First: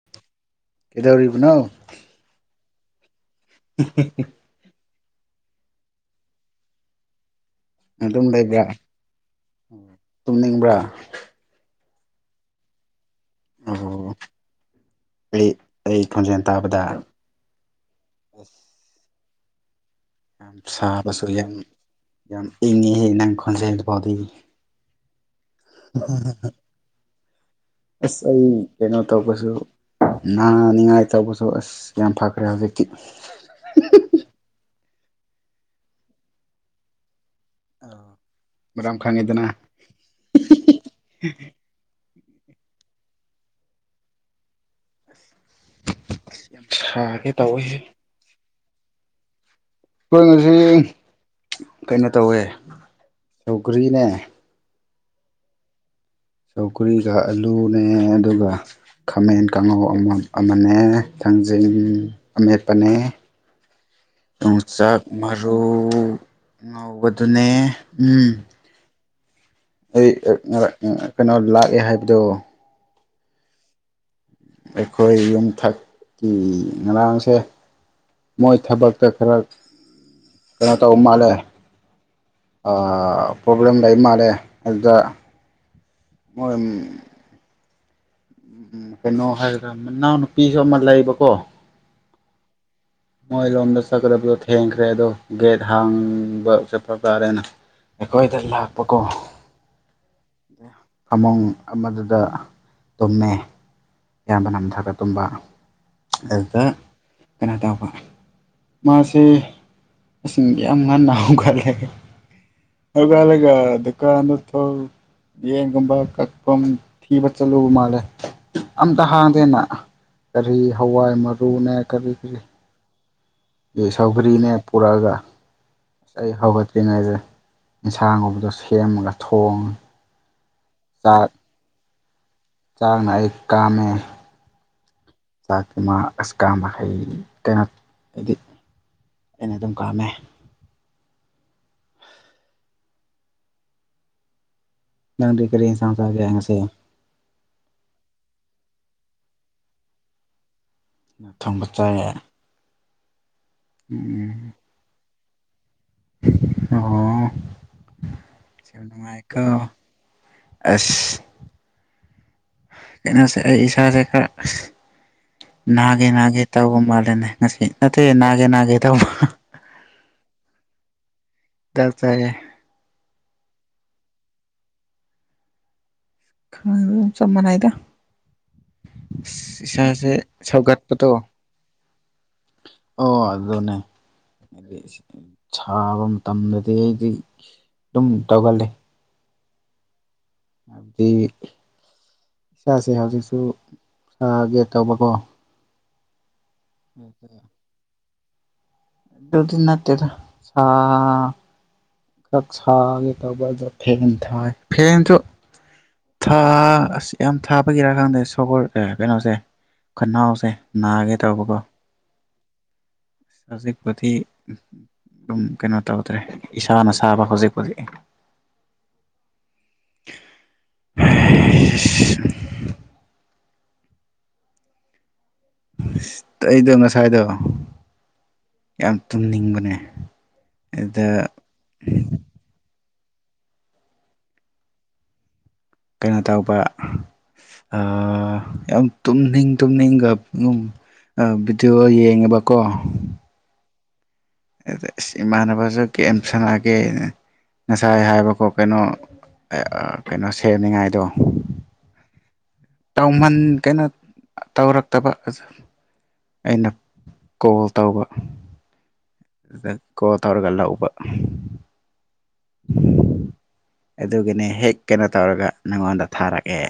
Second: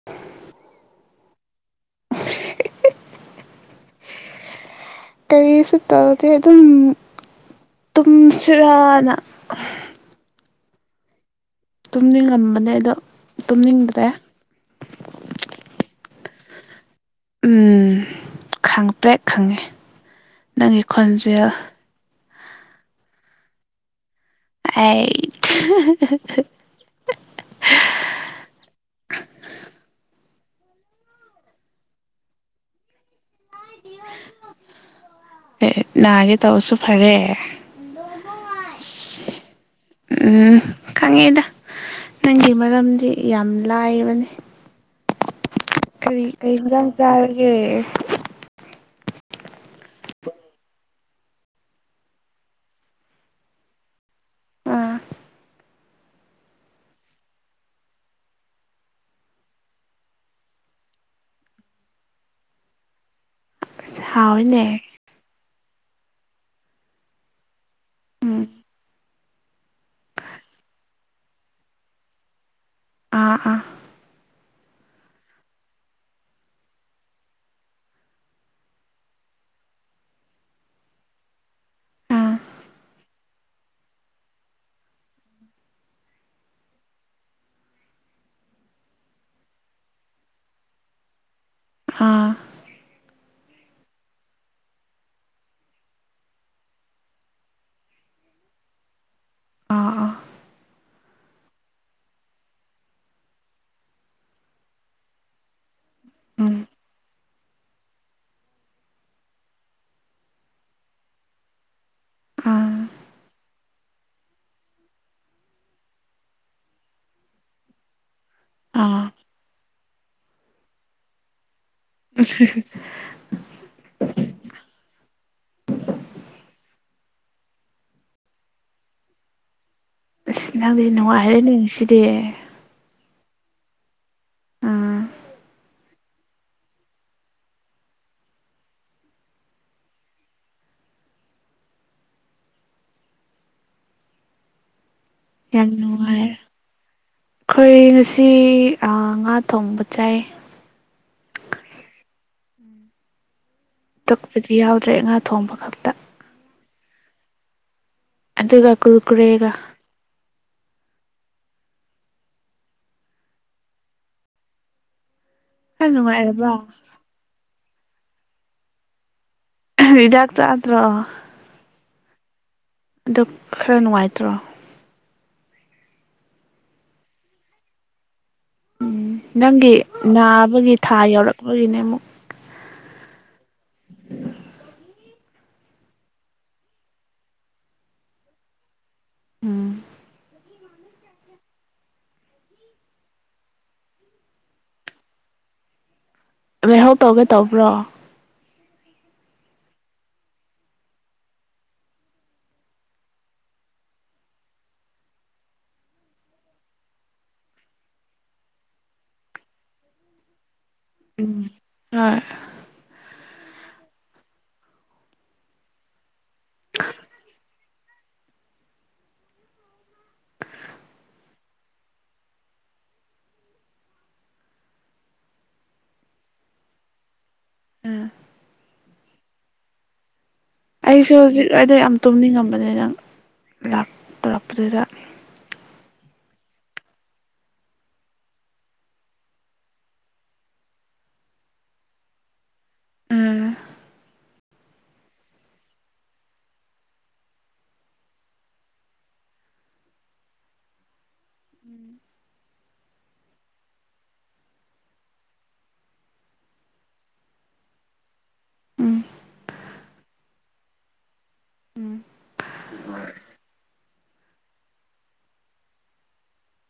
[unintelligible] ꯀꯩꯗꯧꯔꯤꯕꯅꯣ [unintelligible] ꯀꯔꯤꯁꯨ ꯇꯧꯗꯦ ꯑꯗꯨꯝ ꯑꯗꯨꯝ ꯂꯩꯕ꯭ꯔꯥ ꯇꯨꯝꯁꯤꯔꯥꯅ ꯇꯨꯝꯅꯤꯡꯕ꯭ꯔꯥ ꯇꯨꯝꯅꯤꯡꯉꯝꯕꯅꯦ ꯑꯗꯣ ꯇꯨꯝꯅꯤꯡꯗ꯭ꯔꯦ ꯑꯣ ꯑꯩ ꯑꯩ ꯈꯣꯟꯖꯦꯟ ꯇꯥꯕꯗ ꯎꯝ ꯑꯁ ꯈꯡꯄ꯭ꯔꯦꯛ ꯈꯪꯉꯦ ꯌꯥꯝ ꯅꯪꯒꯤ ꯁꯥꯕꯁꯨ ꯈꯣꯟꯖꯦꯜ ꯌꯥꯝ ꯌꯥꯝ ꯏꯪꯉꯤꯍꯦ ꯅꯪ ꯈꯣꯟꯖꯦꯜ ꯗꯨꯐꯥꯎꯗꯤ ꯑꯩꯏꯠ [unintelligible] ꯑꯁ ꯑꯩ ꯀꯩꯅꯣ ꯇꯧꯕꯁꯨ ꯅꯥꯅꯤꯡꯉꯥꯏ ꯇꯧꯕꯁꯨ ꯑꯁ ꯌꯥꯝ ꯐꯈ꯭ꯔꯦ ꯍꯧꯖꯤꯛꯇꯤ ꯑꯦ ꯅꯥꯒꯦ ꯇꯧꯔꯁꯨ ꯐꯔꯦ ꯃꯔꯝ ꯈꯪꯉꯤꯗꯅ [unintelligible] ꯎꯝ ꯈꯪꯉꯦꯑꯦꯗ ꯅꯪꯒꯤ ꯃꯔꯝꯗꯤ ꯌꯥꯝ ꯂꯥꯏꯕꯅꯤ ꯀꯔꯤ ꯀꯔꯤ ꯌꯥꯝ ꯍꯦꯟꯖꯥꯡ ꯁꯥꯒꯦ ꯆꯥꯔꯒꯦ ꯇꯧꯋꯦ ꯑꯩꯈꯣꯏ ꯑꯩꯈꯣꯏ ꯉꯁꯤ ꯀꯩꯅꯣ ꯇꯧꯋꯦ ꯁꯧꯒ꯭ꯔꯤꯅꯦ ꯑꯥ ꯁꯧꯒ꯭ꯔꯤꯒ ꯑꯂꯨꯅꯦ ꯑꯗꯨꯒ ꯈꯥꯃꯦꯟ ꯀꯥꯡꯉꯧ ꯑꯃ ꯑꯃꯅꯦ ꯊꯥꯡꯖꯤꯡ ꯑꯃꯦꯠꯄꯅꯦ ꯍꯥꯎꯋꯤꯅꯦ ꯌꯣꯡꯆꯥꯛ ꯃꯔꯨ ꯉꯧꯕꯗꯨꯅꯦ ꯎꯝ ꯑꯩ ꯑ ꯉ ꯉꯔꯥꯛ ꯀꯩꯅꯣ ꯂꯥꯛꯑꯦ ꯍꯥꯏꯕꯗꯣ ꯑꯥ ꯑꯥ ꯑꯩꯈꯣꯏ ꯌꯨꯝꯊꯛꯀꯤ ꯉꯔꯥꯡꯁꯦ ꯃꯣꯏ ꯊꯕꯛꯇ ꯈꯔ ꯀꯩꯅꯣ ꯇꯧꯕ ꯃꯥꯜꯂꯦ ꯑꯥ ꯑ ꯄ꯭ꯔꯣꯕ꯭ꯂꯦꯝ ꯂꯩ ꯃꯥꯜꯂꯦ ꯑꯗꯨꯗ ꯃꯣꯏ ꯎꯝ ꯎꯝ ꯀꯩꯅꯣ ꯍꯥꯏꯔꯒ ꯃꯅꯥꯎꯅꯨꯄꯤꯁꯨ ꯑꯃ ꯂꯩꯕꯀꯣ ꯑꯥ ꯃꯣꯏ ꯔꫭꯝꯗ ꯆꯠꯀꯗꯕꯗꯣ ꯊꯦꯡꯈ꯭ꯔꯦ ꯑꯗꯣ ꯒꯦꯠ ꯍꯥꯡꯕ ꯆꯠꯄ ꯇꯥꯔꯦꯅ ꯑꯩꯈꯣꯏꯗ ꯂꯥꯛꯄꯀꯣ ꯑꯥ ꯑꯥ ꯐꯃꯨꯡ ꯑꯃꯗꯨꯗ ꯇꯨꯝꯃꯦ ꯑꯌꯥꯝꯕ ꯅꯝꯊꯥꯒ ꯇꯨꯝꯕ ꯎꯝ ꯑꯗꯨꯗ [unintelligible] ꯀꯩꯅꯣ ꯇꯧꯕ ꯃꯥꯁꯦ ꯉꯁꯤꯟ ꯌꯥꯝ ꯉꯟꯅ ꯍꯧꯒꯠꯂꯦ ꯑꯥ ꯍꯧꯒꯠꯂꯒ ꯗꯛ__ ꯀꯥꯟꯗ ꯊꯣꯛ ꯌꯦꯟꯒꯨꯝꯕ ꯀꯛꯐꯝ ꯊꯤꯕ ꯆꯠꯂꯨꯕ ꯃꯥꯜꯂꯦ ꯑꯥ ꯑꯝꯇ ꯍꯥꯡꯗꯦꯅ ꯀꯔꯤ ꯍꯋꯥꯏ ꯃꯔꯨꯅꯦ ꯀꯔꯤ ꯀꯔꯤ [unintelligible] ꯁꯧꯒ꯭ꯔꯤꯅꯦ ꯄꯨꯔꯛꯑꯒ ꯑꯩ ꯍꯧꯒꯠꯇ꯭ꯔꯤꯉꯩꯗ ꯏꯟꯁꯥꯡꯒꯨꯝꯕꯗꯣ ꯁꯦꯝꯃꯒ ꯊꯣꯡꯉꯦ ꯑꯁ ꯅꯪꯗꯤ ꯅꯨꯡꯉꯥꯏꯔꯦꯅꯦ ꯉꯁꯤꯗꯤ ꯆꯥꯛꯅ ꯑꯩ ꯀꯥꯝꯃꯦ ꯑꯥ ꯆꯥꯛꯇꯤ ꯃꯥ ꯑꯁ ꯀꯥꯝꯕ ꯍꯩ ꯀꯩꯅꯣ ꯍꯥꯏꯗꯤ ꯑꯩꯅ ꯑꯗꯨꯝ ꯀꯥꯝꯃꯦ ꯅꯪꯗꯤ ꯀꯔꯤ ꯌꯥꯝ ꯏꯟꯁꯥꯡ ꯆꯥꯒꯦ ꯅꯨꯡꯉꯥꯏꯔꯦ ꯉꯁꯤ ꯑꯩꯈꯣꯏ ꯉꯁꯤ ꯑꯥ ꯉꯥ ꯊꯣꯡꯕ ꯆꯥꯏ ꯊꯣꯡꯕ ꯆꯥꯏꯌꯦ ꯎꯝ ꯇꯛꯄꯗꯤ ꯌꯥꯎꯗ꯭ꯔꯦ ꯉꯥ ꯊꯣꯡꯕ ꯈꯛꯇ ꯑꯣ꯫ ꯑꯗꯨꯒ ꯑꯁ ꯌꯥꯝ ꯅꯨꯡꯉꯥꯏꯀꯣ ꯀꯨꯔꯀꯨꯔꯦꯒ꯫ ꯑꯁ꯫ ꯀꯩꯅꯣꯁꯦ ꯑꯩ ꯏꯁꯥꯁꯦ ꯈꯔ ꯌꯥꯝ ꯅꯥꯒꯦ ꯅꯥꯒꯦ ꯅꯨꯡꯉꯥꯏꯔꯕ ꯇꯧꯕ ꯃꯥꯜꯂꯦꯅꯦ꯫ ꯉꯁꯤ ꯅꯠꯇꯦ ꯅꯥꯒꯦ ꯅꯥꯒꯦ ꯇꯧꯕ꯫ ꯍꯤꯗꯥꯛ ꯆꯥꯗ꯭ꯔꯣ꯫ ꯊꯥ ꯆꯥꯏꯌ‌ꯦ꯫ ꯑꯗꯨ ꯈꯔ ꯅꯨꯡꯉꯥꯏꯇ꯭ꯔꯣ꯫ ꯆꯞꯃꯅꯩꯗ꯫ ꯅꯪꯒꯤ ꯏꯁꯥꯁꯦ ꯅꯥꯕꯒꯤ ꯁꯧꯒꯠꯄ ꯊꯥ ꯗꫭ꯫ ꯌꯧꯔꯛꯄꯒꯤꯅꯦ ꯑꯃꯨꯛ ꯑꯣ ꯑꯗꯨꯅ‌ꯦ꯫ ꯁꯥꯕ ꯃꯇꯝꯗꯗꯤ ꯑꯩꯗꯤ ꯑꯗꯨꯝ ꯇꯧꯒꯜꯂ‌ꯦ꯫ ꯎꯝ꯫ ꯗꯤ ꯏꯁꯥꯁꯦ ꯍꯧꯖꯤꯛꯁꯨ ꯁꯥꯒꯦ ꯇꯧꯕꯀꯣ꯫ ꯂꯩꯍꯧ ꯇꯧꯒꯦ ꯇꯧꯕ꯭ꯔꯣ꯫ ꯗꯨꯗꯤ ꯅꯠꯇꯦꯗ ꯑꯥ꯫ ꯥ ꯁꯥꯒꯦ ꯇꯧꯕꯗ ꯐꯦꯟ ꯊꯥꯏ ꯐꯦꯟꯁꯨ꯫ ꯊꯥ ꯑꯁ ꯌꯥꯝ ꯊꯥꯕꯒꯤꯔꯥꯀꯥꯟꯗꯦ ꯁꯣꯕꯣꯔ ꯀꯩꯅꯣꯁꯦ ꯈꯅꯥꯎꯁꯦ꯫ ꯅꯥꯒꯦ ꯎꯝ ꯇꯧꯕꯀꯣ꯫ ꯍꯣꯏ ꯍꯧꯖꯤꯛꯄꯨꯗꯤ ꯑꯗꯨꯝ ꯀꯩꯅꯣ ꯇꯧꯗ꯭ꯔꯦ ꯏꯁꯥꯅ ꯁꯥꯥꯕ ꯍꯧꯖꯤꯛ꯫ ꯫ ꯑꯩꯗꯣ ꯉꯁꯥꯏꯗꯣ꯫ ꯎꯝ꯫ ꯌꯥꯝ ꯇꯨꯝꯅꯤꯡꯕꯅꯦ꯫ ꯑꯗ ꯑꯩꯁꯨ ꯍꯧꯖꯤꯛ ꯋꯥꯏꯗ ꯌꯥꯝ ꯇꯨꯝꯅꯤꯡꯉꯝꯕꯅ‌ꯦ ꯅꯪ ꯂꯥꯛꯇꯔꯛꯄꯗꯨꯗ꯫ ꯀꯩꯅꯣ ꯇꯧꯕ ꯑꯥ ꯌꯥꯝ ꯇꯨꯝꯅꯤꯡ ꯇꯨꯝꯅꯤꯡꯒ꯫ ꯕꯤꯗꯤꯑꯣ ꯌꯦꯡꯉꯦꯕꯀꯣ꯫ ꯎꯝ ꯏꯁ ꯏꯃꯥꯟꯅꯕꯁꯨ ꯒ‌ꯦꯝ ꯁꯥꯟꯅꯒꯦꯅ꯫ ꯉꯁꯥꯏ ꯍꯥꯏꯕꯀꯣ ꯀꯩꯅꯣ ꯑꯥ ꯀꯩꯅꯣ ꯁꯦꯝꯅꯤꯉꯥꯏꯗꯣ꯫ ꯫ ꯇꯧꯃꯟ ꯀꯩꯅꯣ ꯇꯧꯔꯛꯇꯕꯖ ꯑꯩꯅ ꯀꯣꯜ ꯇꯧꯕ ꯎꯝ ꯑꯗꯨꯗ ꯀꯣꯜ ꯇꯧꯔꯒ ꯂꯧꯕ ꯎ [unintelligible] ꯑꯗꯨꯒꯤꯅꯤ ꯍꯦꯛ ꯀꯩꯅꯣ ꯇꯧꯔꯒ ꯅꯪꯉꯣꯟꯗ ꯊꯥꯔꯛꯑꯦ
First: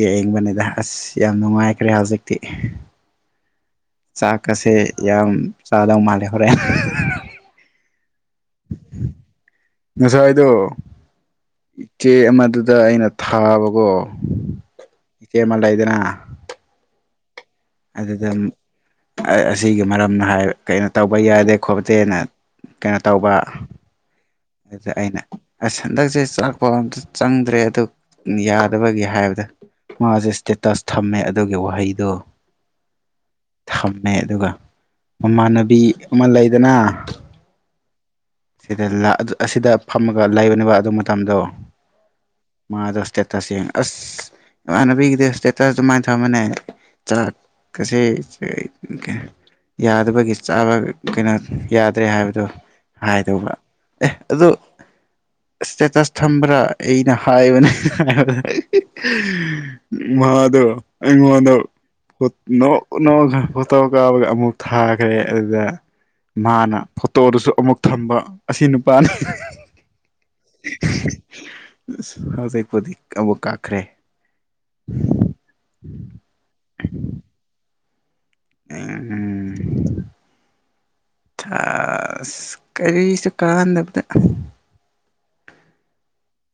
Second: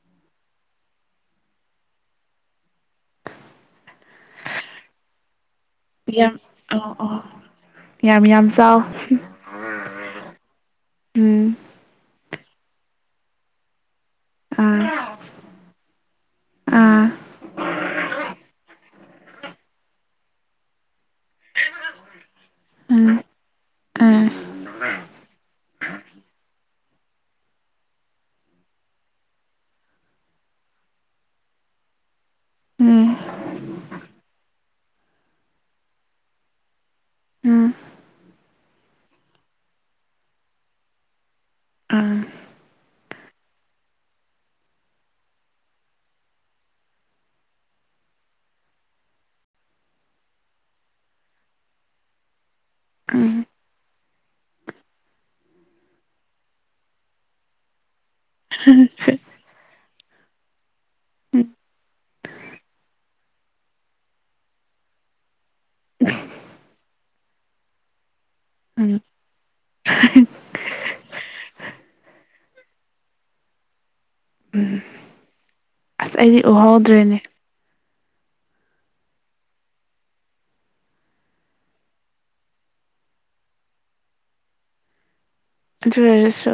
ꯌꯦꯡꯕꯅꯤꯗ ꯑꯁ ꯌꯥꯝ ꯅꯨꯡꯉꯥꯏꯈ꯭ꯔꯦ ꯍꯧꯖꯤꯛꯇꯤ ꯆꯥꯛꯀꯁꯦ ꯌꯥꯝ ꯆꯥꯗꯧ ꯃꯥꯜꯂꯦ ꯌꯥꯝ ꯍꯣꯔꯦꯟ ꯑ ꯑꯣ ꯌꯥꯝ ꯌꯥꯝ ꯆꯥꯎ ꯉꯁꯥꯏꯗꯣ ꯎꯝ ꯏꯆꯦ ꯑꯃꯗꯨꯗ ꯑꯩꯅ ꯊꯥꯕꯀꯣ ꯑꯥ ꯏꯆꯦꯃ ꯂꯩꯗꯅ꯫ ꯑꯥ ꯑꯗꯨꯗ ꯑꯁꯤꯒꯤ ꯃꯔꯝꯅ ꯍꯥꯏ ꯀꯩꯅꯣ ꯇꯧꯕ ꯌꯥꯗꯦ ꯈꯣꯠꯇꯦꯅ꯫ ꯀꯩꯌꯥ ꯎꯝ ꯇꯧꯕ꯫ ꯑ ꯎꯝ ꯑꯗꯨꯗ ꯑꯩꯅ ꯑꯁ ꯍꯟꯗꯛꯁꯦ ꯆꯥꯛꯄ ꯑꯝꯇ ꯆꯪꯗ꯭ꯔꯦ ꯑꯗꯨ꯫ ꯌꯥꯗꯕꯒꯤ ꯍꯥꯏꯕꯗ ꯃꯥꯁꯦ ꯏꯁꯇꯦꯇꯁ ꯊꯝꯃꯦ ꯑꯗꯨꯒꯤ ꯋꯥꯍꯩꯗꯣ꯫ ꯎꯝ ꯐꯝꯃꯦ ꯑꯗꯨꯒ ꯃꯃꯥꯟꯅꯕꯤ ꯑꯃ ꯂꯩꯗꯅ꯫ ꯎꯝ ꯁꯤꯗ ꯑꯁꯤꯗ ꯐꯝꯃꯒ ꯂꯩꯕꯅꯦꯕ ꯑꯗꯨ ꯃꯇꯝꯗꯣ꯫ ꯎꯝ꯫ ꯑꯗꯣ ꯏꯁꯇꯦꯇꯁ ꯌꯦꯡꯉ ꯑꯁ ꯏꯃꯥꯅꯕꯤꯒꯤꯗꯤ ꯏꯁꯇꯦꯇꯁ ꯑꯗꯨꯃꯥꯏꯅ ꯊꯝꯕꯅꯦ‌ ꯖꯠ꯫ ꯀꯁꯦ ꯫ ꯌꯥꯗꯕꯒꯤ ꯆꯥꯕ ꯀꯩꯅꯣ ꯌꯥꯗ꯭ꯔꯦ ꯍꯥꯏꯕꯗꯨ ꯎꯝ ꯍꯥꯏꯗꯧꯕ꯫ ꯑꯦ ꯑꯗꯨ ꯏꯁꯇꯦꯇꯁ ꯊꯝꯕ꯭ꯔꯥ ꯑꯩꯅ ꯍꯥꯏꯕꯅꯦ ꯍꯥꯏꯕꯗ ꯃꯥꯗꯣ ꯑꯩꯉꯣꯟꯗ ꯅꯣꯛ ꯅꯣꯛ ꯑꯒ ꯐꯣꯇꯣ ꯀꯥꯞꯕꯒ ꯑꯃꯨꯛ ꯊꯥꯈ꯭ꯔꯦ ꯑꯗꯨꯗ ꯃꯥꯅ ꯐꯣꯇꯣꯗꯨꯁꯨ ꯑꯃꯨꯛ ꯊꯝꯕ ꯑꯁꯤ ꯎꯝ ꯎꯝ ꯅꯨꯄꯥꯅꯤ [unintelligible] ꯍꯧꯖꯤꯛꯄꯨꯗꯤ ꯑꯃꯨꯛ ꯀꯛꯈ꯭ꯔꯦ ꯑꯁ ꯑꯩꯗꯤ ꯎꯍꯧꯗ꯭ꯔꯦꯅꯦ ꯎꯝ ꯎꯝ ꯊꯥꯁ ꯀꯔꯤꯁꯨ ꯀꯥꯟꯅꯗꯕꯗ ꯑꯗꯨꯑꯣꯏꯔꯁꯨ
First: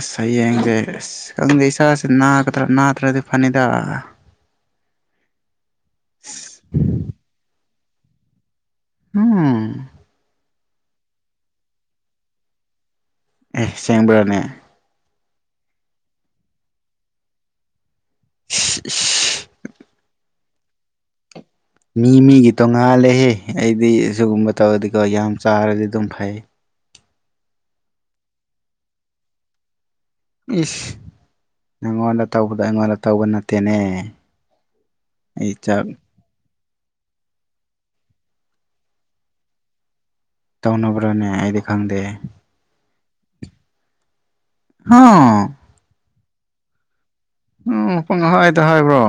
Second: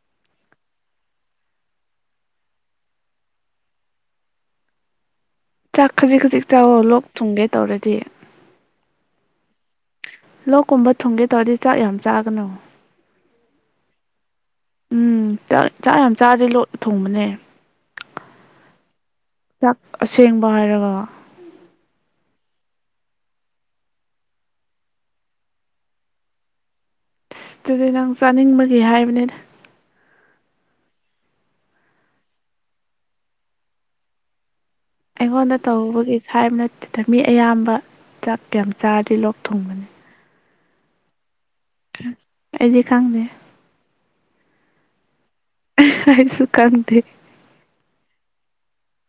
ꯑꯁ ꯍꯌꯦꯡꯁꯦ ꯑꯁ ꯈꯪꯗꯦ ꯏꯁꯥꯁꯦ ꯅꯥꯒꯗ꯭ꯔꯥ ꯅꯥꯗ꯭ꯔꯗꯤ ꯐꯅꯤꯗ ꯆꯥꯛ ꯈꯖꯤꯛ ꯈꯖꯤꯛ ꯆꯥꯎ ꯂꯣꯛ ꯊꯨꯡꯒꯦ ꯇꯧꯔꯗꯤ ꯎꯝ ꯂꯣꯛꯀꯨꯝꯕ ꯊꯨꯡꯒꯦ ꯇꯧꯔꯗꯤ ꯆꯥꯛ ꯌꯥꯝ ꯆꯥꯒꯅꯨ ꯑꯦ ꯁꯦꯡꯕ꯭ꯔꯅꯦ ꯎꯝ ꯆꯥꯛ ꯆꯥꯛ ꯌꯥꯝ ꯆꯥꯔꯗꯤ ꯂꯣꯛ ꯊꯨꯡꯕꯅꯦ ꯏꯁ ꯏꯁ ꯆꯥꯛ ꯑꯁꯦꯡꯕ ꯍꯥꯏꯔꯒ ꯃꯤ ꯃꯤꯒꯤ ꯇꯣꯉꯥꯜꯂꯦꯍꯦ ꯑꯩꯗꯤ ꯁꯤꯒꯨꯝꯕ ꯇꯧꯗꯤꯀꯣ ꯌꯥꯝ ꯆꯥꯔꯗꯤ ꯑꯗꯨꯝ ꯐꯩ ꯑꯗꯨꯗꯤ ꯅꯪ ꯆꯥꯅꯤꯡꯕꯒꯤ ꯍꯥꯏꯕꯅꯤꯗ ꯏꯁ ꯅꯪꯉꯣꯟꯗ ꯇꯧꯕꯗꯣ ꯑꯩꯉꯣꯟꯗ ꯇꯧꯕ ꯅꯠꯇꯦꯅꯦ ꯑꯩ ꯑꯩꯉꯣꯟꯗ ꯆꯥꯛ ꯇꯧꯕꯒꯤ ꯍꯥꯏꯕ ꯅꯠꯇꯦꯗ ꯃꯤ ꯑꯌꯥꯝꯕ ꯆꯥꯛ ꯀꯌꯥꯝ ꯆꯥꯔꯗꯤ ꯂꯣꯛ ꯊꯨꯡꯕꯅꯦ ꯇꯧꯅꯕ꯭ꯔꯥꯅꯦ ꯑꯩꯗꯤ ꯈꯪꯗꯦ ꯑꯩꯗꯤ ꯈꯪꯗꯦ ꯍ ꯍꯥꯏ ꯑꯩꯁꯨꯈꯪꯗꯦ ꯎꯝ ꯄꯨꯡ ꯍꯥꯏꯗ ꯍꯥꯏꯕ꯭ꯔꯣ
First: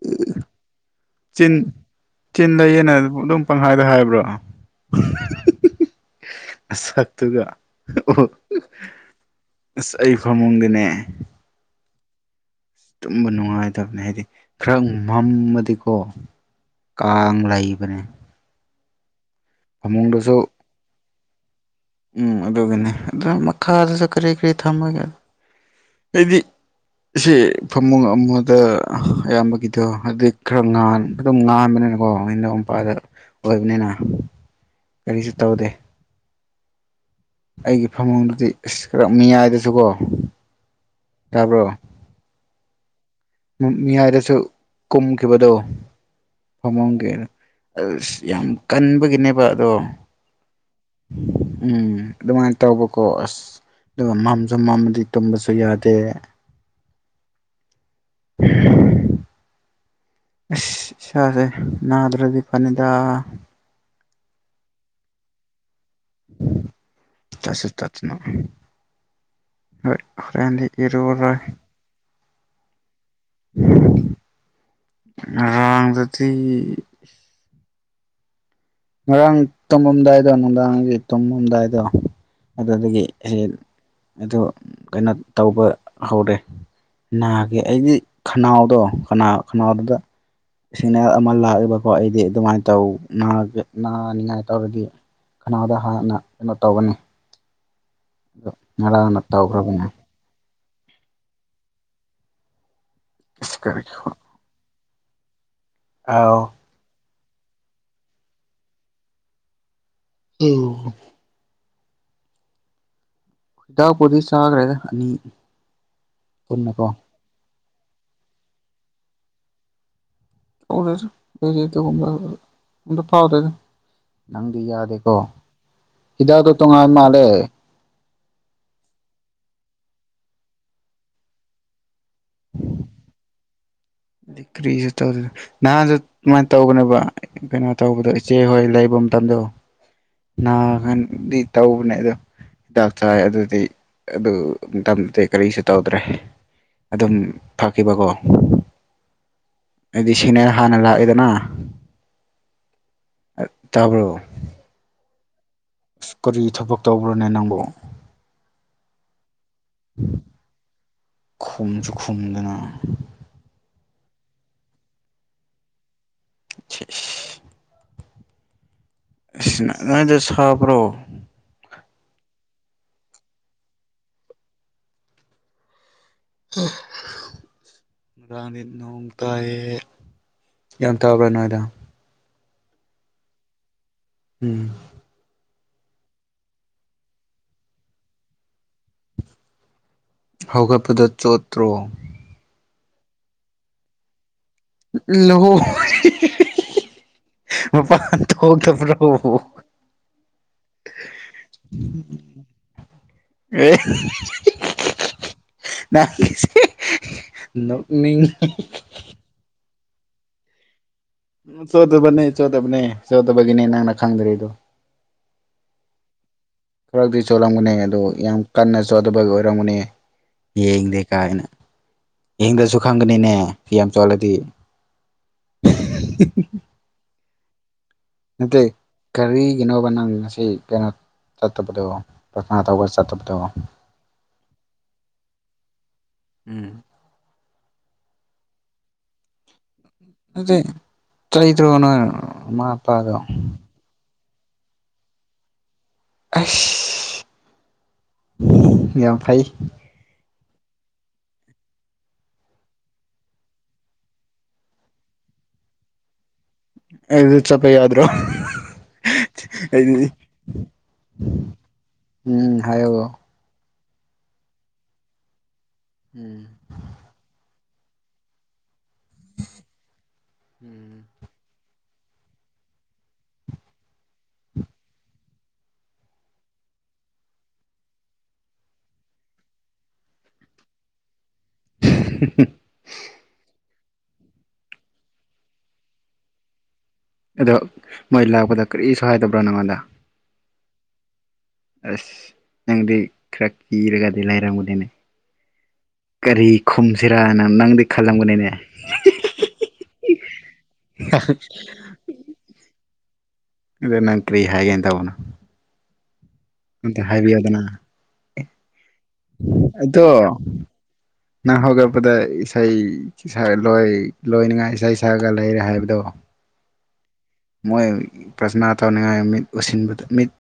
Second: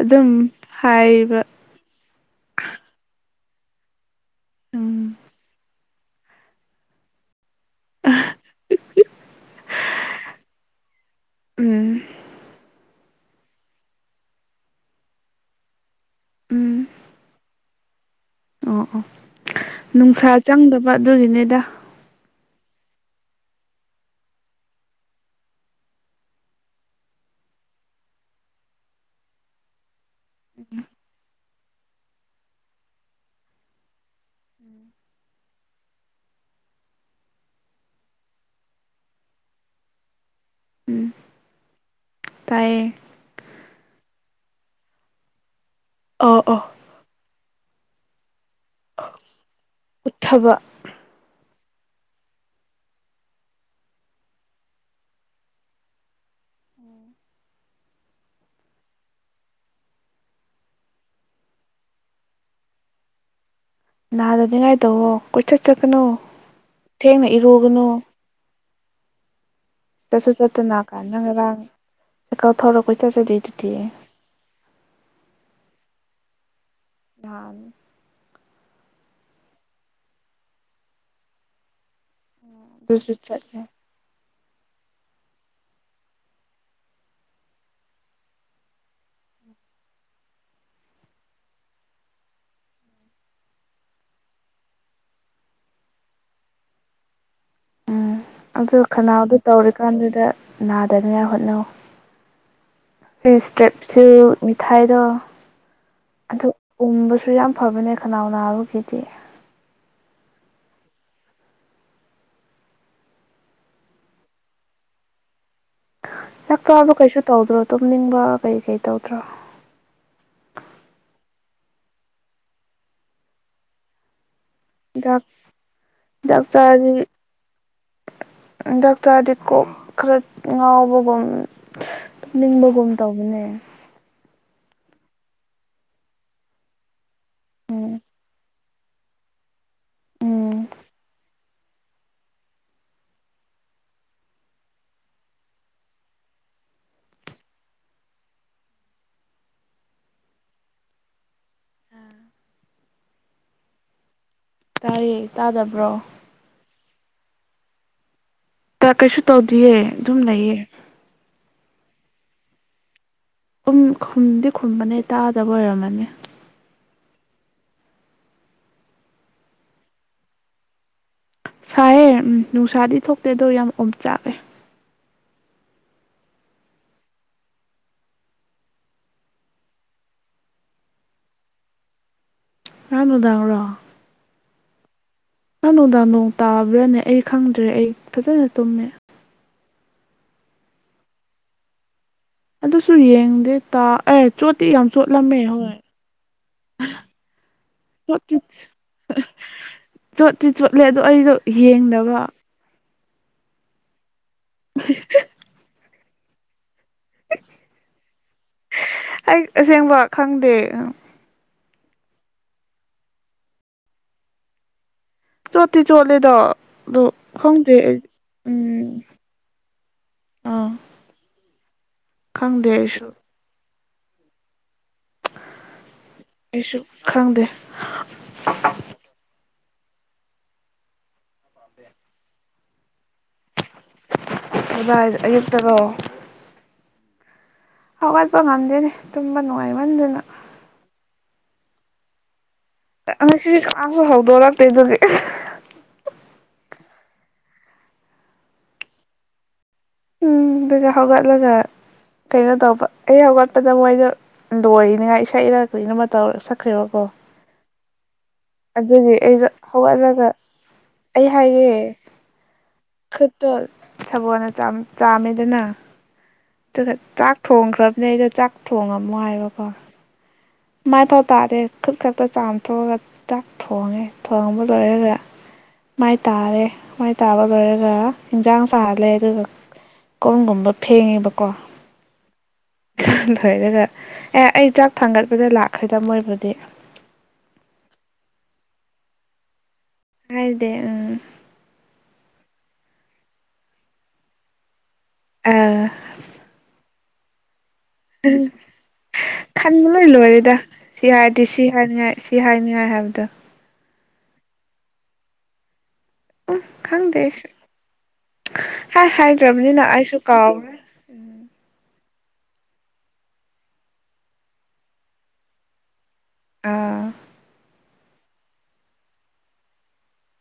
ꯑꯗꯨꯝ ꯍꯥꯏꯕ ꯆꯤꯟ ꯆꯤꯟ ꯂꯩꯌꯦꯅ ꯑꯗꯨꯝ ꯄꯪꯍꯥꯏꯗ ꯍꯥꯏꯕ꯭ꯔꯣ ꯎꯝ ꯑꯁꯛ ꯇꯨꯒ ꯑꯣ ꯑꯁ ꯑꯩ ꯐꯥꯃꯨꯡꯗꯤꯅꯦ ꯎꯝ ꯇꯨꯝꯕ ꯅꯨꯡꯉꯥꯏꯇꯕꯅꯦ ꯍꯥꯏꯗꯤ ꯈꯔ ꯉꯝꯃꯗꯤ ꯑꯣ ꯎꯝ ꯀꯥꯡ ꯂꯩꯕꯅꯦ ꯑꯣ ꯑꯣ ꯐꯃꯨꯡꯗꯁꯨ ꯅꯨꯡꯁꯥ ꯆꯪꯗꯕ ꯑꯗꯨꯒꯤꯅꯤꯗ ꯎꯝ ꯑꯗꯨꯒꯅꯦ ꯑꯗꯨꯝ ꯃꯈꯥꯗꯁꯨ ꯀꯔꯤ ꯀꯔꯤ ꯊꯝꯃꯒꯦ ꯑꯩꯗꯤ ꯑꯁꯤ ꯐꯃꯨꯡ ꯑꯃꯗ ꯑꯌꯥꯝꯕꯒꯤꯗꯣ ꯑꯗꯩ ꯈꯔ ꯉꯥꯟ ꯑꯗꯨꯝ ꯉꯥꯟꯕꯅꯤꯅꯀꯣ ꯍꯦꯟꯗꯧ ꯃꯄꯥꯗ ꯑꯣꯏꯕꯅꯤꯅ ꯀꯔꯤꯁꯨ ꯇꯧꯗꯦ ꯑꯩꯒꯤ ꯐꯃꯨꯡꯗꯨꯗꯤ ꯑꯁ ꯈꯔꯛ ꯃꯤꯌꯥꯏꯗꯁꯨꯀꯣ ꯎꯝ ꯌꯥꯕ꯭ꯔꯣ ꯇꯥꯏꯌꯦ ꯃꯤ ꯍꯥꯏꯗꯁꯨ ꯀꯨꯝꯈꯤꯕꯗꯣ ꯑꯣ ꯑꯣ ꯐꯝꯃꯝꯒꯦꯅ ꯑꯁ ꯌꯥꯝ ꯀꯟꯕꯒꯤꯅꯦꯕ ꯑꯗꯣ ꯎꯠꯊꯕ ꯎꯝ ꯑꯗꯨꯃꯥꯏꯅ ꯇꯧꯕꯀꯣ ꯑꯁ ꯑꯗꯨꯒ ꯃꯥꯝꯁꯨ ꯃꯥꯝꯃꯗꯤ ꯇꯨꯝꯕꯁꯨ ꯌꯥꯗꯦ ꯍꯝ ꯏꯁ ꯏꯁꯥꯁꯦ ꯅꯥꯗ꯭ꯔꯗꯤ ꯐꯅꯤꯗ ꯅꯥꯗꯅꯤꯡꯉꯥꯏ ꯇꯧꯋꯣ ꯀꯣꯏꯆꯠ ꯆꯠꯀꯅꯨ ꯊꯦꯡꯅ ꯇꯠꯁꯨ ꯏꯔꯨꯒꯅꯨ ꯇꯠꯇꯅ ꯍꯣꯏ ꯆꯠꯁꯨ ꯍꯣꯔꯦꯟꯗꯤ ꯆꯠꯇꯨꯅꯀ ꯅꯪ ꯏꯔꯨꯔꯣꯏ ꯉꯔꯥꯡ ꯆꯀꯜ ꯊꯧꯔ ꯀꯣꯏꯆꯠ ꯆꯠꯂꯤꯗꯨꯗꯤ ꯫ [unintelligible] ꯅꯍꯥꯟ ꯉꯔꯥꯡ ꯇꯨꯝꯃꯝꯗꯥꯏꯗ ꯅꯨꯡꯗꯥꯡꯒꯤ ꯇꯨꯝꯃꯝꯗꯥꯏꯗ ꯑꯗꯨꯗꯒꯤ ꯑꯗꯨꯁꯨ ꯑꯩ ꯆꯠꯂꯦ ꯑꯗꯨ ꯀꯩꯅꯣ ꯇꯧꯕ ꯍꯧꯔꯦ ꯅꯥꯒꯦ ꯑꯩꯗꯤ ꯈꯅꯥꯎꯗꯣ ꯅꯥ ꯈꯅꯥꯎꯗꯨꯗ ꯁꯤꯒꯅꯦꯜ ꯑꯃ ꯂꯥꯛꯏ ꯕꯀꯣ ꯑꯩꯗꯤ ꯑꯗꯨꯃꯥꯏꯅ ꯇꯧꯅ ꯅꯥꯅꯤꯡꯉꯥꯏ ꯇꯧꯔꯗꯤ ꯈꯅꯥꯎꯗ ꯍꯥꯟꯅ ꯀꯩꯅꯣ ꯇꯧꯒꯅꯤ ꯎꯝ ꯑꯗꯨ ꯉꯔꯥꯡꯅ ꯈꯅꯥꯎꯗꯨ ꯇꯧꯈ꯭ꯔꯕꯅꯦ ꯇꯧꯔꯤꯀꯥꯟꯗꯨꯗ ꯅꯥꯗꯅꯤꯉꯥꯏ ꯍꯣꯠꯅꯧ ꯑꯁ ꯀꯔꯤ [unintelligible] ꯑꯥꯎ ꯎꯕꯁꯨ ꯌꯥꯝ ꯐꯕꯅꯦ ꯈꯅꯥꯎ ꯅꯥꯕꯒꯤꯗꯤ [inaudible] ꯍꯤꯗꯥꯛꯄꯨꯗꯤ ꯆꯥꯈ꯭ꯔꯦꯗ ꯆꯥꯛ ꯄꯨꯟꯅꯀꯣ ꯀꯥꯕ ꯀꯩꯁꯨ ꯇꯧꯗ꯭ꯔꯣ ꯇꯨꯝꯅꯤꯡꯕ ꯀꯩ ꯀꯩ ꯇꯧꯗ꯭ꯔꯣ [inaudible] ꯅꯪꯗꯤ ꯌꯥꯗꯦꯀꯣ ꯍꯤꯗꯥꯛ ꯍꯤꯗꯥꯛꯗꯣ ꯇꯣꯉꯥꯟ ꯃꯥꯜꯂꯦ ꯗꯥꯛꯇꯔ ꯑꯩꯗꯤ ꯀꯣꯛ ꯈꯔ ꯉꯥꯎꯕꯒꯨꯝ ꯇꯨꯝꯅꯤꯡꯕꯒꯨꯝ ꯇꯧꯕꯅꯦ ꯀ꯭ꯔꯤꯁꯨ ꯇꯧ ꯅꯍꯥꯟꯁꯨ ꯑꯗꯨꯃꯥꯏꯅ ꯇꯧꯕꯅꯦꯕ ꯀꯩꯅꯣ ꯎꯝ ꯇꯧꯕꯗꯣ ꯏꯆꯦꯍꯣꯏ ꯂꯩꯕ ꯃꯇꯝꯗꯣ ꯅꯥ ꯎꯝ ꯍꯟ ꯕꯤ ꯇꯧꯕꯅꯦ ꯑꯗꯨ ꯍꯤꯗꯥꯛ ꯆꯥꯏ ꯑꯗꯨꯗꯤ ꯑꯗꯨ ꯃꯇꯝꯗꯨꯗꯤ ꯀꯔꯤꯁꯨ ꯇꯧꯗ꯭ꯔꯦ ꯑꯗꯨꯝ ꯐꯈꯤꯕꯀꯣ ꯍꯥꯏꯗꯤ ꯁꯤꯅꯦ ꯍꯥꯟꯅ ꯂꯥꯛꯏꯦꯗꯅ [inaudible] ꯇꯥꯕ꯭ꯔꯣ ꯇꯥꯢꯌꯦ ꯇꯥꯗꯕ꯭ꯔꯣ ꯑꯁ ꯀꯔꯤ ꯊꯕꯛ ꯇꯧꯕ꯭ꯔꯣꯅꯦ ꯅꯪꯕꯣ ꯊꯥ ꯀꯩꯁꯨ ꯇꯧꯗꯤꯌꯦ ꯑꯗꯨꯝ ꯂꯩꯌꯦ ꯈꯨꯝꯁꯨ ꯈꯨꯝꯗꯅ ꯨꯈꯨꯝ ꯈꯨꯝꯗꯤ ꯈꯨꯝꯕꯅꯦ ꯇꯥꯗꯕ ꯑꯣꯏꯔꯝꯃꯅꯤ ꯁꯤ ꯏꯁ ꯏꯁ ꯅꯣꯏ ꯅꯣꯏꯗ ꯁꯥꯕ꯭ꯔꯣ ꯁꯥꯏꯌꯦ ꯎꯝ ꯅꯨꯡꯁꯥꯗꯤ ꯊꯣꯛꯇꯦ ꯑꯗꯣ ꯌꯥꯝ ꯑꯣꯝꯆꯥꯛꯅꯩ [inaudible] ꯉꯥꯔꯥꯡꯗꯤ ꯅꯣꯡ ꯇꯥꯏꯌꯦꯌꯦ ꯒꯌꯥꯟ ꯇꯕꯔꯥ ꯑꯩꯅ ꯍꯥꯏꯗꯣ ꯉꯔꯥꯡ ꯅꯨꯡꯗꯥꯡꯔꯣ ꯎꯝ ꯉꯥꯡ ꯅꯨꯡꯗꯥꯡ ꯅꯣꯡ ꯇꯥꯕ꯭ꯔꯥꯅꯦ ꯑꯩ ꯈꯪꯗ꯭ꯔꯦ ꯑꯩ ꯐꯖꯅ ꯇꯨꯝꯃꯦ ꯍꯧꯒꯠꯄꯗ ꯆꯣꯠꯇ꯭ꯔꯣ ꯑꯗꯨꯁꯨ ꯌꯦꯡꯗꯦ ꯇꯥ ꯑꯦ ꯆꯣꯠꯇꯤ ꯌꯥꯝ ꯆꯣꯠꯂꯝꯃꯦ ꯂꯧ ꯍꯣꯏ ꯃꯄꯥꯟ ꯆꯣꯠꯇꯤ ꯆꯣꯠ ꯊꯣꯛꯇꯕ꯭ꯔꯣ ꯆꯣꯠꯇꯤ ꯆꯣꯠꯂꯦ ꯑꯗꯣ ꯑꯩꯗꯣ ꯌꯦꯡꯗꯕ ꯑꯦ [inaudible] [inaudible] ꯑꯩ ꯑꯁꯦꯡꯕ ꯈꯪꯗꯦ ꯎ ꯆꯣꯊꯕꯅꯦ ꯆꯣꯊꯕꯅꯦ ꯆꯣꯊꯕꯒꯤꯅꯦ ꯅꯪꯅ ꯈꯪꯗ꯭ꯔꯔꯤ ꯗꯨ ꯆꯣꯠꯇꯤ ꯆꯣꯠꯂꯦꯗ ꯈꯔꯗꯤ ꯆꯣꯠꯂꯝꯒꯅꯤ ꯑꯗꯨ ꯌꯥꯝ ꯀꯟꯅ ꯎꯝ ꯆꯣꯠꯊꯕꯒꯤ ꯑꯣꯏꯔꯝꯒꯅꯤ ꯑꯥ ꯌꯦꯡꯗꯦ ꯀꯥꯏꯅ ꯈꯪꯗꯦ ꯏꯍꯤꯡꯗꯁꯨ ꯑꯩꯁꯨ ꯈꯪꯒꯅꯤꯅꯦ ꯐꯤ ꯌꯥꯝ ꯆꯣꯠꯂꯗꯤ ꯑꯩꯁꯨ ꯈꯪꯗꯦ ꯅꯠꯇꯦ ꯀꯔꯤꯒꯤꯅꯣꯕ ꯅꯪ ꯉꯁꯤ ꯀꯩꯅꯣ ꯆꯠꯇꯕꯗꯣ ꯉꯥ ꯇꯧꯕ ꯆꯠꯇꯕꯗꯣ ꯀꯗꯥꯏꯗ ꯑꯌꯨꯛꯇꯔꯣ ꯎꯝ ꯍꯧꯒꯠꯄ ꯉꯝꯗꯦꯅꯦ ꯇꯨꯝꯕ ꯅꯨꯡꯉꯥꯏꯃꯟꯗꯅ ꯑꯗꯨꯗꯤ ꯆꯩꯗ꯭ꯔꯣ ꯅꯣꯏ ꯃꯥ ꯉꯁꯤꯗꯤ ꯀꯅꯥꯁꯨ ꯍꯧꯗꯣꯔꯛꯇꯦ ꯑꯗꯨꯒꯤ ꯑꯩꯁ ꯌꯥꯝ ꯐꯩ ꯎꯝ ꯑꯗꯨꯒ ꯍꯧꯒꯠꯂꯒ ꯀꯩꯅꯣ ꯇꯧꯕ ꯑꯩ ꯍꯧꯒꯠꯄꯗ ꯃꯣꯏꯗꯣ ꯂꯣꯏꯅꯤꯉꯥꯏ ꯏꯁꯩꯔ ꯀꯩꯅꯣꯃ ꯇꯧꯔ ꯁꯛ ꯑꯩꯗꯣ ꯆꯠꯄ ꯌꯥꯗ꯭ꯔꯣ ꯑꯗꯨꯒꯤ ꯑꯩꯗꯣ ꯑꯗꯨꯗꯤ ꯍꯧꯒꯠꯂꯒ ꯑꯩ ꯍꯥꯏꯌꯦ ꯎꯝ ꯍꯥꯏꯌꯣ ꯈꯨꯠꯇꯣ ꯁꯥꯕꯣꯜꯅ ꯆꯥꯝ ꯆꯥꯝꯃꯦꯗꯅ ꯎꯝ ꯑꯗꯨꯒ ꯆꯥꯛ ꯊꯣꯡꯈ꯭ꯔꯕꯅꯦ ꯑꯩꯗꯣ ꯆꯥꯛ ꯊꯣꯡꯉꯝꯃꯣ ꯍꯥꯏꯕꯀꯣ [inaudible] ꯃꯥꯏꯐꯥꯎ ꯇꯥꯗꯦ ꯈꯨꯠ ꯈꯛꯇ ꯆꯥꯝꯊꯣꯛꯑꯒ ꯆꯥꯛ ꯊꯣꯡꯉꯦ ꯊꯣꯡꯕ ꯂꯣꯏꯔꯒ ꯃꯥꯏ ꯇꯥꯔꯦ ꯃꯥꯏ ꯇꯥꯕ ꯂꯣꯏꯔꯒ ꯏꯟꯖꯥꯡ ꯁꯥꯍꯜꯂꯦ ꯑꯗꯨꯒ ꯀꯣꯟꯒꯨꯝꯕ ꯐꯦꯡꯉꯦꯕꯀꯣ [unintelligible] ꯂꯣꯏꯔꯒ ꯑꯦ ꯑꯩ ꯆꯥꯛ ꯊꯥꯡꯒꯠꯄꯗ ꯂꯥꯛꯈ꯭ꯔꯦꯗ ꯃꯣꯏꯕꯨꯗꯤ ꯑꯗꯣ ꯃꯣꯏ ꯂꯥꯛꯄꯗ ꯀꯔꯤꯁꯨ ꯍꯥꯏꯗꯕ꯭ꯔ ꯅꯪꯉꯣꯟꯗ ꯍꯥꯏꯗꯦ ꯑ ꯑꯁ ꯅꯪꯗꯤ ꯈꯔ ꯀꯤꯔꯒꯗꯤ ꯂꯥꯏꯔꯝꯒꯅꯤꯅꯦ ꯑ ꯀꯔꯤ ꯈꯨꯝꯁꯤꯔꯥ ꯅꯪ ꯅꯪꯗꯤ ꯈꯜꯂꯝꯒꯅꯤꯅꯦ ꯈꯟꯕ ꯂꯣꯏ ꯂꯣꯏꯔꯦꯗ ꯁꯤ ꯍꯥꯏꯔꯗꯤ ꯁꯤ ꯍꯥꯏꯅꯤꯉꯥꯏ ꯁꯤ ꯍꯥꯏꯅꯤꯉꯥꯏ ꯍꯥꯏꯕꯗꯣ ꯑꯗꯨ ꯅꯪ ꯀ꯭ꯔꯤ ꯍꯥꯏꯦꯒꯦ ꯇꯧꯕꯅ ꯑꯝꯇ ꯈꯪꯗꯦ ꯑꯩꯁꯨ ꯍꯥꯏꯕꯤꯌꯗꯅ ꯍꯥꯏ ꯍꯥꯏꯗ꯭ꯔꯕꯅꯤꯅ ꯑꯩꯁꯨ ꯑꯗꯣ ꯀꯥꯎꯔꯦ ꯅꯪ ꯍꯧꯒꯠꯄꯗ ꯏꯁꯩ ꯂꯣꯏ ꯂꯣꯏꯅꯤꯡꯉꯥꯏ ꯏꯁꯩ ꯁꯛꯒ ꯂꯩꯔꯦ ꯍꯥꯏꯕꯗꯣ ꯑꯥ ꯃꯣꯏ ꯄ꯭ꯔꯖꯅꯥ ꯇꯧꯅꯤꯡꯉꯥꯏ ꯃꯤꯠ ꯎꯁꯤꯟꯕꯗ ꯃꯤꯠ